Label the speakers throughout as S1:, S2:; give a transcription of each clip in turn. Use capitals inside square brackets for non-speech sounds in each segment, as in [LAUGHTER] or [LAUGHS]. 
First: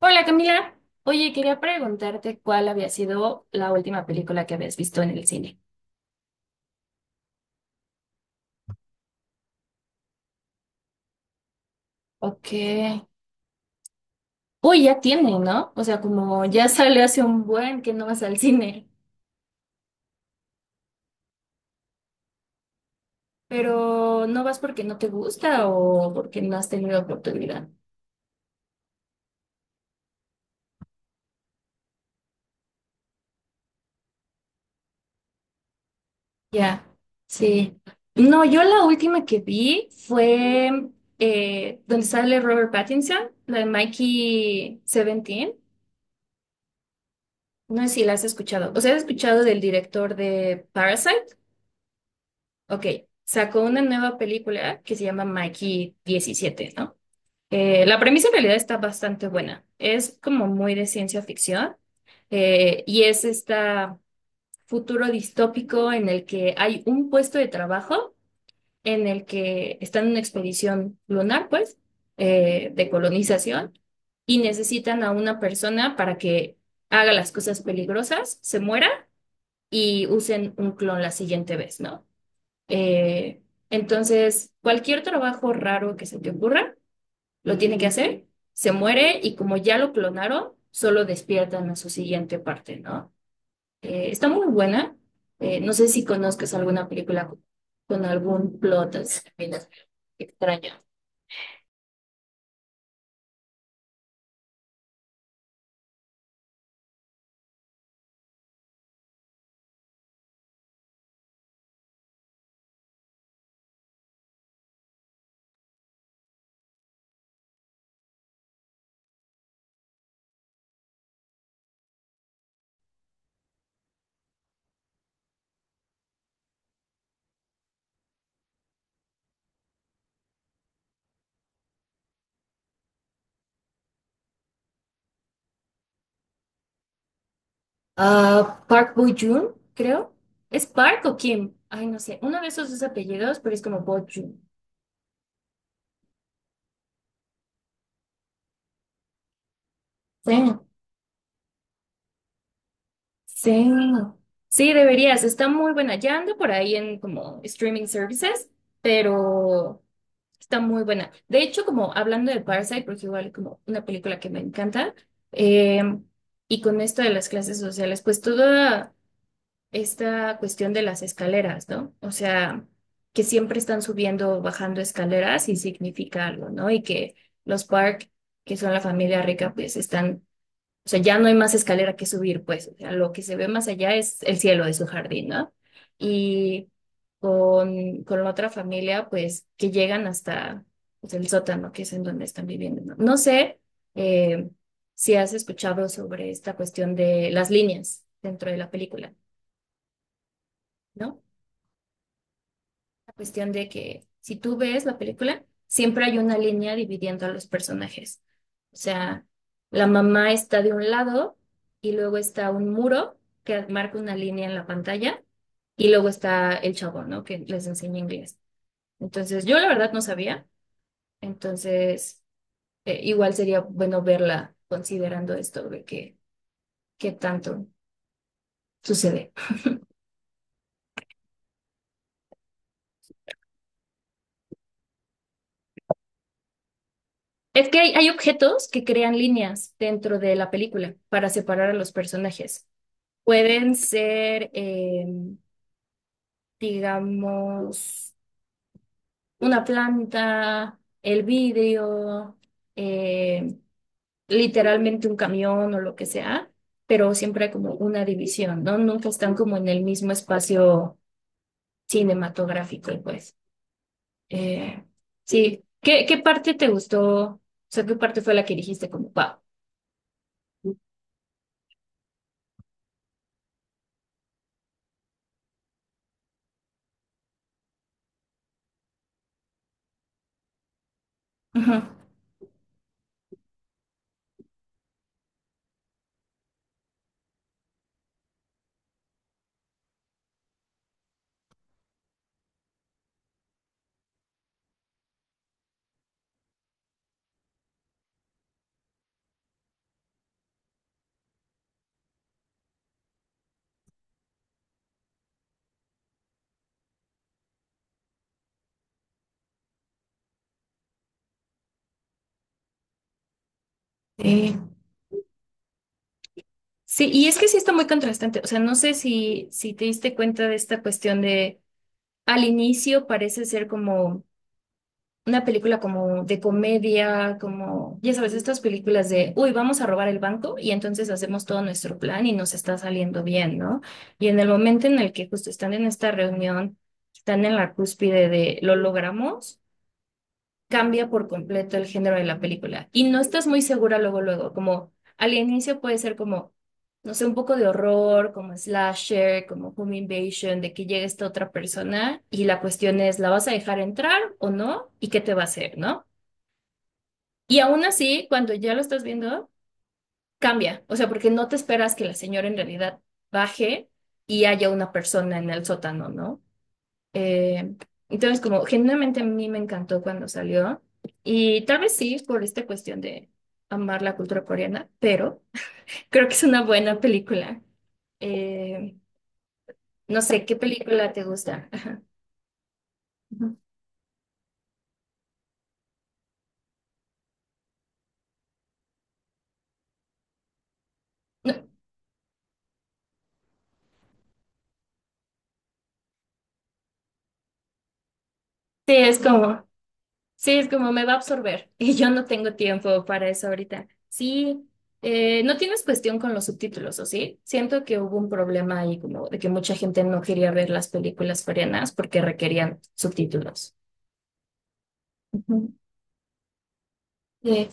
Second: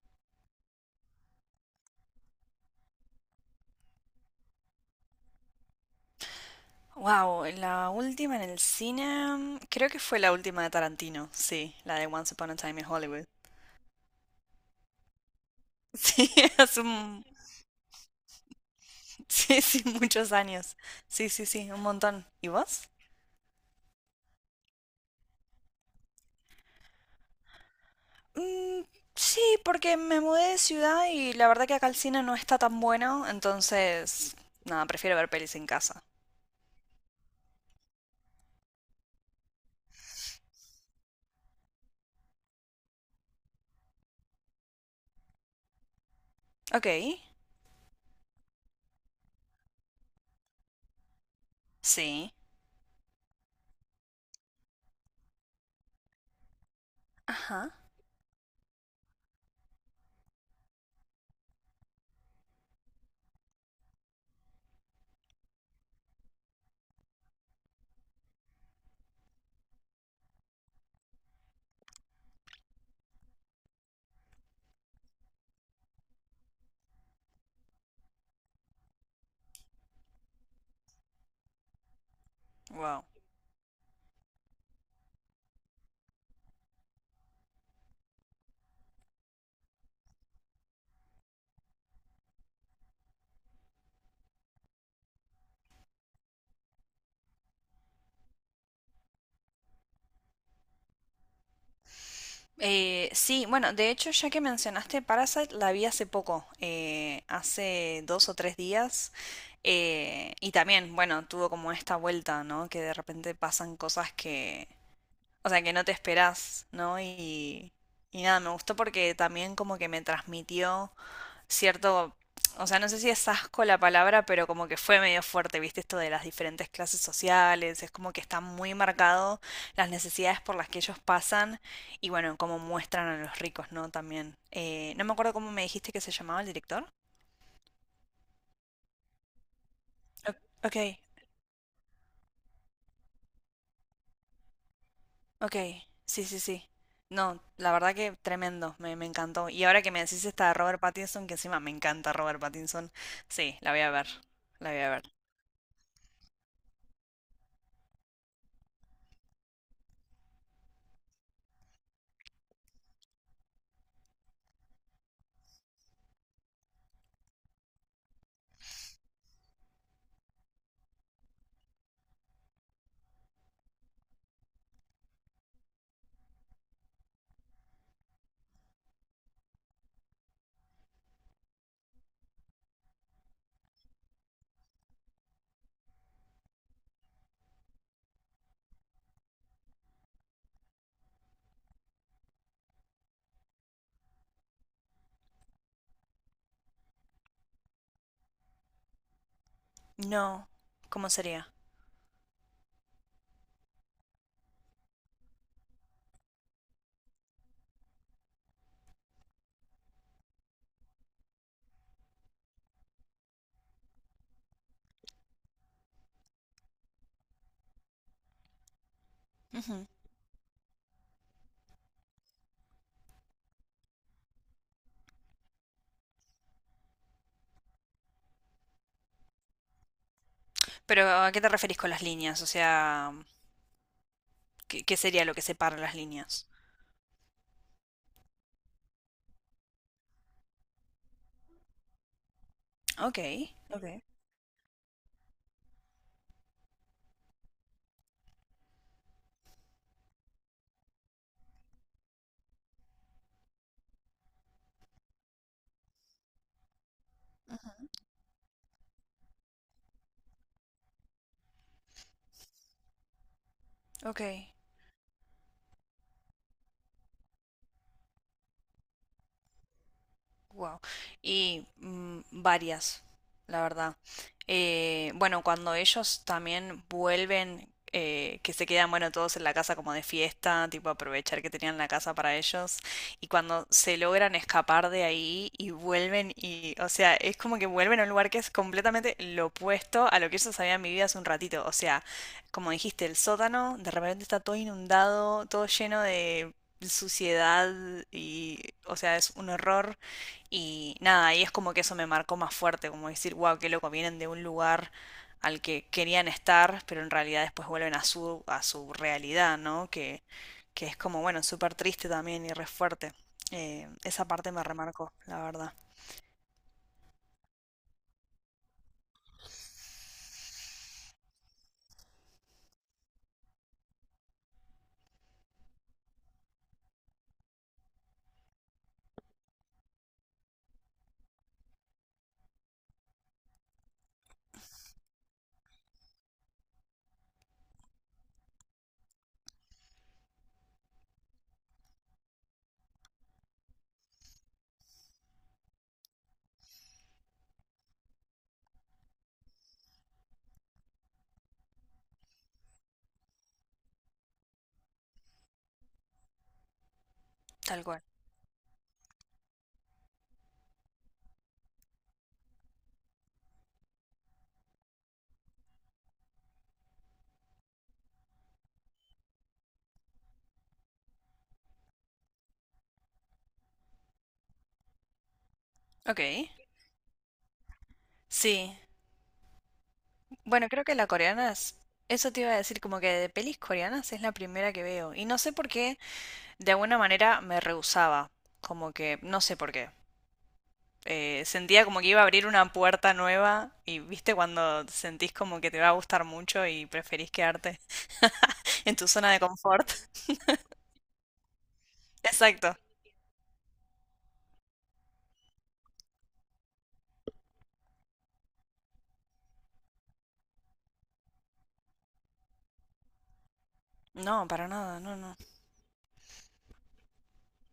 S1: Hola Camila, oye, quería preguntarte cuál había sido la última película que habías visto en el cine.
S2: Wow, la última en el cine, creo que fue la última de Tarantino, sí, la de Once Upon
S1: Ok.
S2: a Time in Hollywood. [LAUGHS]
S1: Uy, ya tiene, ¿no? O sea,
S2: Sí,
S1: como ya
S2: hace
S1: sale hace
S2: un-
S1: un buen que no vas al cine,
S2: sí, sí, muchos años. Sí, sí, sí, un montón. ¿Y vos?
S1: pero ¿no vas porque no te gusta o porque no has tenido oportunidad?
S2: Mm, sí, porque me mudé de ciudad y la verdad que acá el cine no está tan bueno, entonces, nada, prefiero ver pelis en casa.
S1: Ya, sí. No, yo la última que vi fue donde sale Robert Pattinson, la de Mikey 17.
S2: Ok,
S1: No sé si la has escuchado. O sea, ¿has escuchado del director de Parasite?
S2: sí.
S1: Ok, sacó una nueva película que se llama Mikey 17, ¿no?
S2: Ajá.
S1: La premisa en realidad está bastante buena. Es como muy de ciencia ficción y es este futuro distópico en el que hay un puesto de trabajo en el que están en una expedición lunar, pues, de colonización y necesitan a una persona para que haga las cosas peligrosas, se muera y usen un clon la siguiente vez, ¿no?
S2: Wow.
S1: Eh, entonces, cualquier trabajo raro que se te ocurra, lo tiene que hacer, se muere y como ya lo clonaron, solo despiertan a su siguiente parte, ¿no? Está muy buena. No sé si conozcas alguna película con algún plot así, mira, extraño.
S2: Sí, bueno, de hecho, ya que mencionaste Parasite, la vi hace poco, hace dos o tres días, y también, bueno, tuvo como esta vuelta, ¿no? Que de repente pasan cosas que, o sea, que no te esperás, ¿no? Y nada, me gustó porque también como que me transmitió cierto, o sea, no sé si es asco la palabra, pero como que fue medio fuerte, ¿viste? Esto de las diferentes clases sociales, es como que está muy marcado las necesidades por las que ellos pasan y bueno, cómo muestran a los ricos, ¿no? También. No me acuerdo cómo me dijiste que se llamaba el director.
S1: Ah, Park Bo-joon, creo.
S2: O-
S1: ¿Es
S2: Ok,
S1: Park o Kim? Ay, no sé. Uno de esos dos apellidos, pero es como Bo-joon.
S2: ok, sí, sí, sí. No, la verdad que tremendo, me encantó. Y ahora que me decís
S1: Sí.
S2: esta de Robert Pattinson, que encima me encanta Robert Pattinson, sí,
S1: Sí,
S2: la voy a ver, la
S1: sí,
S2: voy a ver.
S1: deberías. Está muy buena. Ya anda por ahí en como streaming services, pero está muy buena. De hecho, como hablando de Parasite, porque igual como una película que me encanta, eh, y con esto de las clases sociales, pues toda esta cuestión de las escaleras, ¿no? O sea, que siempre están subiendo, bajando escaleras y significa algo, ¿no? Y que los Park, que son la familia rica, pues están, o sea, ya no hay más escalera que subir, pues. O sea, lo que se ve más allá es el cielo de su jardín, ¿no? Y con la otra familia, pues, que llegan hasta, pues, el sótano, que es en donde están viviendo, ¿no? No sé eh, si has escuchado sobre esta cuestión de las líneas dentro de la película,
S2: No, ¿cómo
S1: ¿no?
S2: sería?
S1: Cuestión de que si tú ves la película, siempre hay una línea dividiendo a los personajes. O sea, la mamá está de un lado y luego está un muro que marca una línea en la pantalla y luego está el chavo, ¿no? Que les enseña inglés. Entonces, yo la verdad no sabía. Entonces, igual sería bueno verla considerando esto de que, qué tanto sucede.
S2: Pero ¿a qué te referís con las líneas? O sea, qué sería lo que separa las líneas?
S1: Es que hay objetos que crean líneas dentro de la película para separar a los personajes.
S2: Ok,
S1: Pueden
S2: ok.
S1: ser, digamos, una planta, el vidrio, eh, literalmente un camión o lo que sea, pero siempre hay como
S2: Ujú.
S1: una división, ¿no? Nunca están como en el mismo espacio cinematográfico, pues.
S2: Ok.
S1: Eh, sí, ¿qué, qué parte te gustó? O sea, ¿qué parte fue la que dijiste como, wow?
S2: Wow. Y varias, la verdad. Bueno, cuando ellos también vuelven, que se quedan, bueno, todos en la casa como de fiesta, tipo aprovechar que
S1: Ajá.
S2: tenían la casa para ellos, y cuando se logran escapar de ahí y vuelven y, o sea, es como que vuelven a un lugar que es completamente lo opuesto a lo que ellos habían vivido hace un ratito. O sea, como dijiste, el sótano de repente está todo inundado, todo lleno de suciedad y, o sea, es un horror. Y nada, y es como que eso me marcó más fuerte, como decir, wow, qué loco, vienen de un lugar al que querían estar, pero en realidad después vuelven a su realidad, ¿no? Que es como, bueno, súper triste también y re fuerte. Esa parte
S1: Eh,
S2: me remarcó, la verdad.
S1: sí, y es que sí está muy contrastante. O sea, no sé si, si te diste cuenta de esta cuestión de al inicio parece ser como una película como de comedia, como, ya sabes, estas películas de, uy, vamos a robar el banco y entonces hacemos todo nuestro plan y nos está saliendo bien, ¿no? Y en el momento en el que justo están en esta reunión, están en la cúspide de, lo logramos, cambia por completo el género de la película. Y no estás muy segura luego, luego, como al inicio puede ser como, no sé, un poco de horror, como slasher, como home invasion, de que llegue esta otra persona y la cuestión es, ¿la vas a dejar entrar o no? ¿Y qué te va a hacer, no? Y aún
S2: Tal cual.
S1: así, cuando ya lo estás viendo, cambia. O sea, porque no te esperas que la señora en realidad baje y haya una persona en el sótano, ¿no? Eh, entonces, como genuinamente a mí me encantó cuando salió. Y tal vez sí, por esta cuestión de amar la cultura coreana, pero
S2: Ok.
S1: creo que es una buena película.
S2: Sí.
S1: Eh, no sé, ¿qué
S2: Bueno, creo que la
S1: película te
S2: coreana
S1: gusta?
S2: es... Eso te iba a decir, como que de
S1: Ujú.
S2: pelis coreanas es la primera que veo. Y no sé por qué, de alguna manera me rehusaba. Como que, no sé por qué.
S1: No,
S2: Sentía como que iba a abrir una puerta nueva y viste cuando sentís como que te va a gustar mucho y preferís quedarte [LAUGHS]
S1: sí,
S2: en tu
S1: es
S2: zona de
S1: como,
S2: confort. [LAUGHS]
S1: sí, es como me va a absorber [LAUGHS] y yo no tengo
S2: Exacto.
S1: tiempo para eso ahorita. Sí, no tienes cuestión con los subtítulos, ¿o sí? Siento que hubo un problema ahí como de que mucha gente no quería ver las películas coreanas porque requerían subtítulos.
S2: No, para nada, no, no.
S1: Ujú. Sí.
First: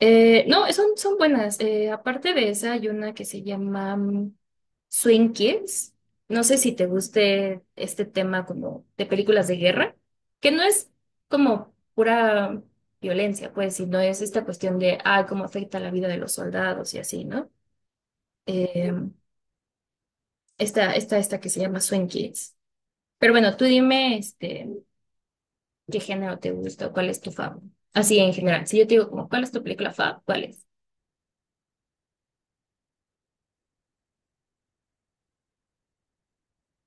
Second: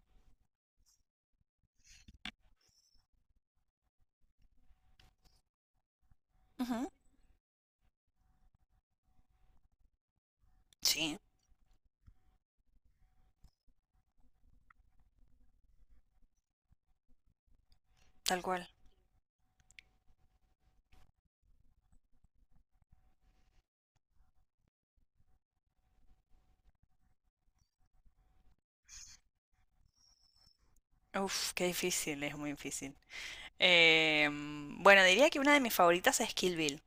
S1: No, son, son buenas. Aparte de esa, hay una que se llama mm, Swing Kids. No sé si te
S2: Ujú.
S1: guste este tema como de películas de guerra, que no es
S2: Sí,
S1: como pura violencia, pues, sino es esta cuestión de, ah, cómo afecta la vida de los soldados y así, ¿no?
S2: tal cual.
S1: Eh, esta que se llama Swing Kids. Pero bueno, tú dime, este, qué género te gusta o cuál es tu favorito. Así en general. Si yo te digo como, ¿cuál es tu película fav? ¿Cuál es?
S2: Uf, qué difícil, es muy difícil. Bueno, diría que una de mis favoritas es Kill Bill.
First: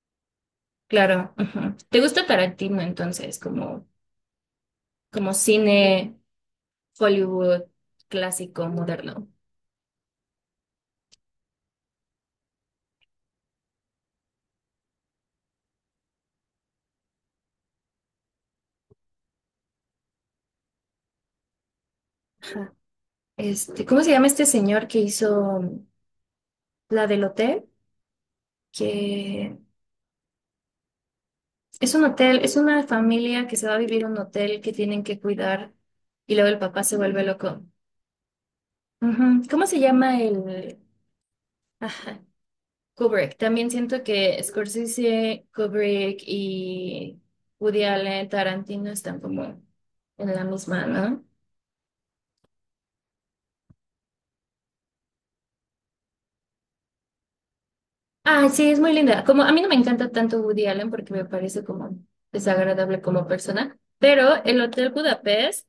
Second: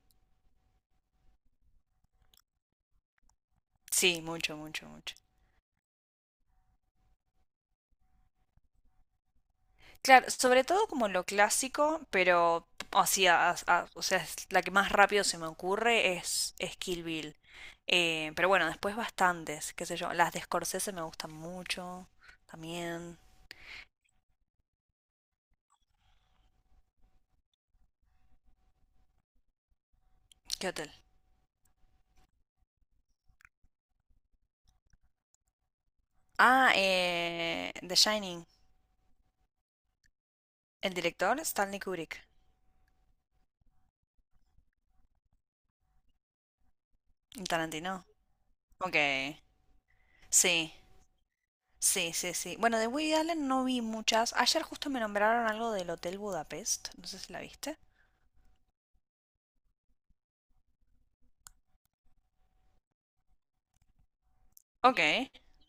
S1: Claro. Ujú. ¿Te gusta Tarantino entonces, como,
S2: Sí, mucho, mucho, mucho.
S1: como cine Hollywood clásico, moderno?
S2: Claro, sobre todo como lo clásico, pero o sea, o sea, es la que más rápido se me ocurre es Kill Bill. Pero bueno, después bastantes, qué sé yo. Las de Scorsese me gustan mucho
S1: Ajá.
S2: también.
S1: Este, ¿cómo se llama este señor que hizo la del hotel? Que
S2: ¿Qué hotel?
S1: es un hotel, es una familia que se va a vivir a un hotel que tienen que cuidar y luego el
S2: Ah,
S1: papá se vuelve loco.
S2: The Shining.
S1: Ujú. ¿Cómo se llama el...?
S2: El director Stanley
S1: Ajá.
S2: Kubrick.
S1: Kubrick. También siento que Scorsese, Kubrick y
S2: Y
S1: Woody
S2: Tarantino.
S1: Allen, Tarantino
S2: Ok.
S1: están como en la
S2: Sí,
S1: misma, ¿no?
S2: sí, sí, sí. Bueno, de Woody Allen no vi muchas. Ayer justo me nombraron algo del Hotel Budapest. No sé si la viste.
S1: Ah, sí, es muy linda. Como a mí no me encanta tanto Woody Allen porque me parece como desagradable como persona, pero el Hotel
S2: Ok.
S1: Budapest,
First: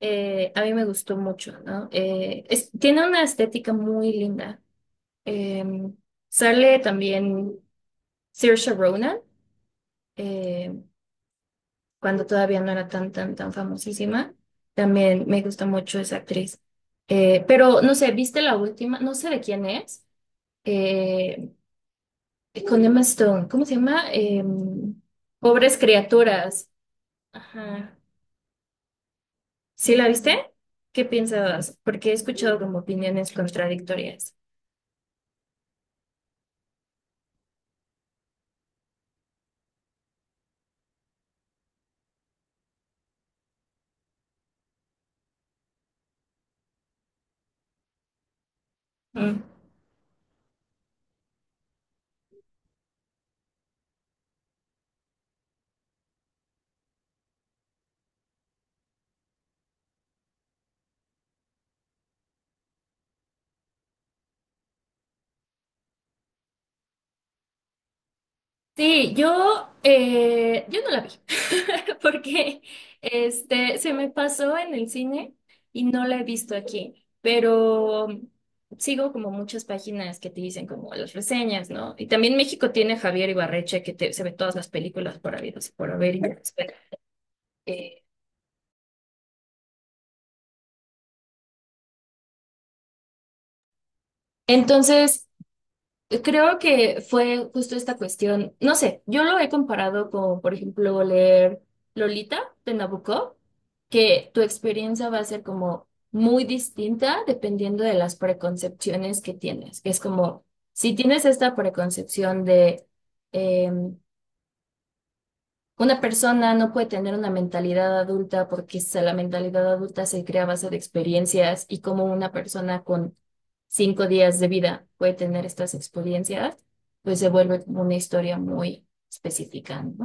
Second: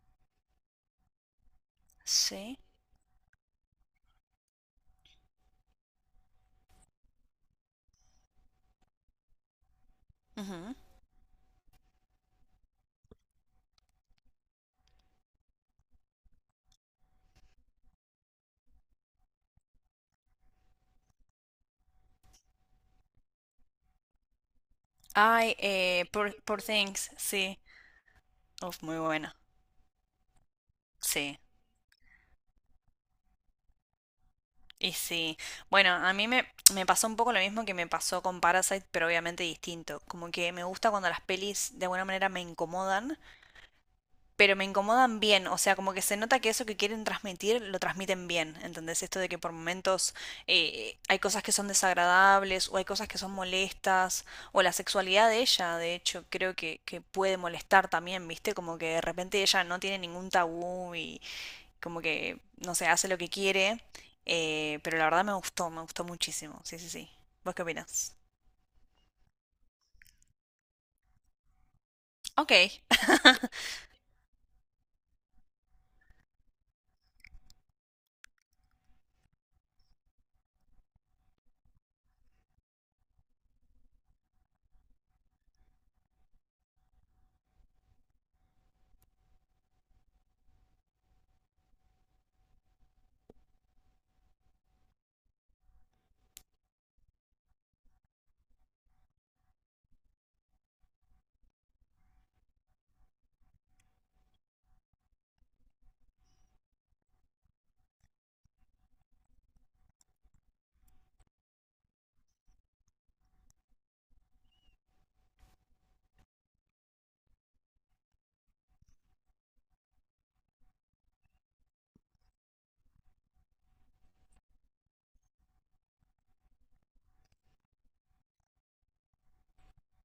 S1: a mí me gustó mucho, ¿no?
S2: Sí.
S1: Tiene una estética muy linda. Eh, sale también Saoirse Ronan, eh, cuando todavía no era tan, tan famosísima. También me gusta mucho esa actriz. Pero no sé, ¿viste la última? No sé de quién es. Eh, con Emma Stone, ¿cómo se llama? Em,
S2: Ay,
S1: Pobres
S2: Poor, Poor
S1: criaturas.
S2: Things, sí.
S1: Ajá.
S2: Uf, muy buena.
S1: ¿Sí la viste? ¿Qué
S2: Sí.
S1: piensas? Porque he escuchado como opiniones contradictorias.
S2: Y sí. Bueno, a mí me pasó un poco lo mismo que me pasó con Parasite, pero obviamente distinto. Como que me gusta cuando las pelis de alguna manera me incomodan, pero me incomodan bien. O sea, como que se nota que eso que quieren transmitir lo transmiten bien. ¿Entendés? Esto de que
S1: Mm.
S2: por momentos hay cosas que son desagradables o hay cosas que son molestas o la sexualidad de ella, de hecho, creo que puede molestar también, ¿viste? Como que de repente ella no tiene ningún tabú y como que, no sé, hace lo que quiere, pero la verdad me gustó muchísimo, sí, sí, sí. ¿Vos qué opinas?
S1: Sí, yo, yo no la vi, [LAUGHS]
S2: Ok.
S1: porque este, se me pasó en el cine y no la he visto aquí, pero sigo como muchas páginas que te dicen como las reseñas, ¿no? Y también México tiene a Javier Ibarreche, que se ve todas las películas por habidos y por haber. Y entonces, creo que fue justo esta cuestión, no sé, yo lo he comparado con, por ejemplo, leer Lolita de Nabucco, que tu experiencia va a ser como muy distinta dependiendo de las preconcepciones que tienes. Es como, si tienes esta preconcepción de, em, una persona no puede tener una mentalidad adulta porque la mentalidad adulta se crea a base de experiencias y como una persona con 5 días de vida puede tener estas experiencias, pues se vuelve como una historia muy específica, ¿no?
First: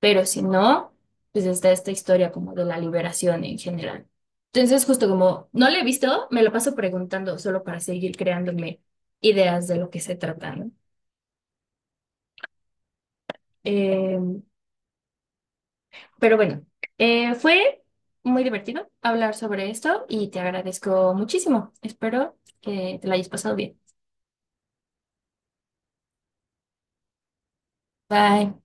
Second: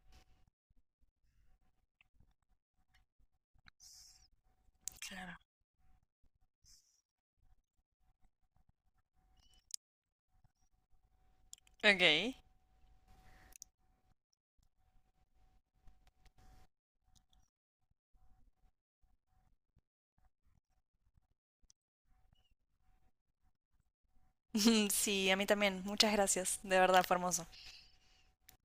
S1: Pero si no, pues está esta historia como de la liberación en general. Entonces, justo como no la he visto, me lo paso preguntando solo para seguir creándome ideas de lo que se trata, ¿no?
S2: [LAUGHS] Ok.
S1: Eh, pero bueno, fue muy divertido hablar sobre esto y te agradezco muchísimo. Espero que te lo hayas pasado bien.
S2: [LAUGHS] Sí, a mí también, muchas gracias, de verdad, fue hermoso.
S1: Bye.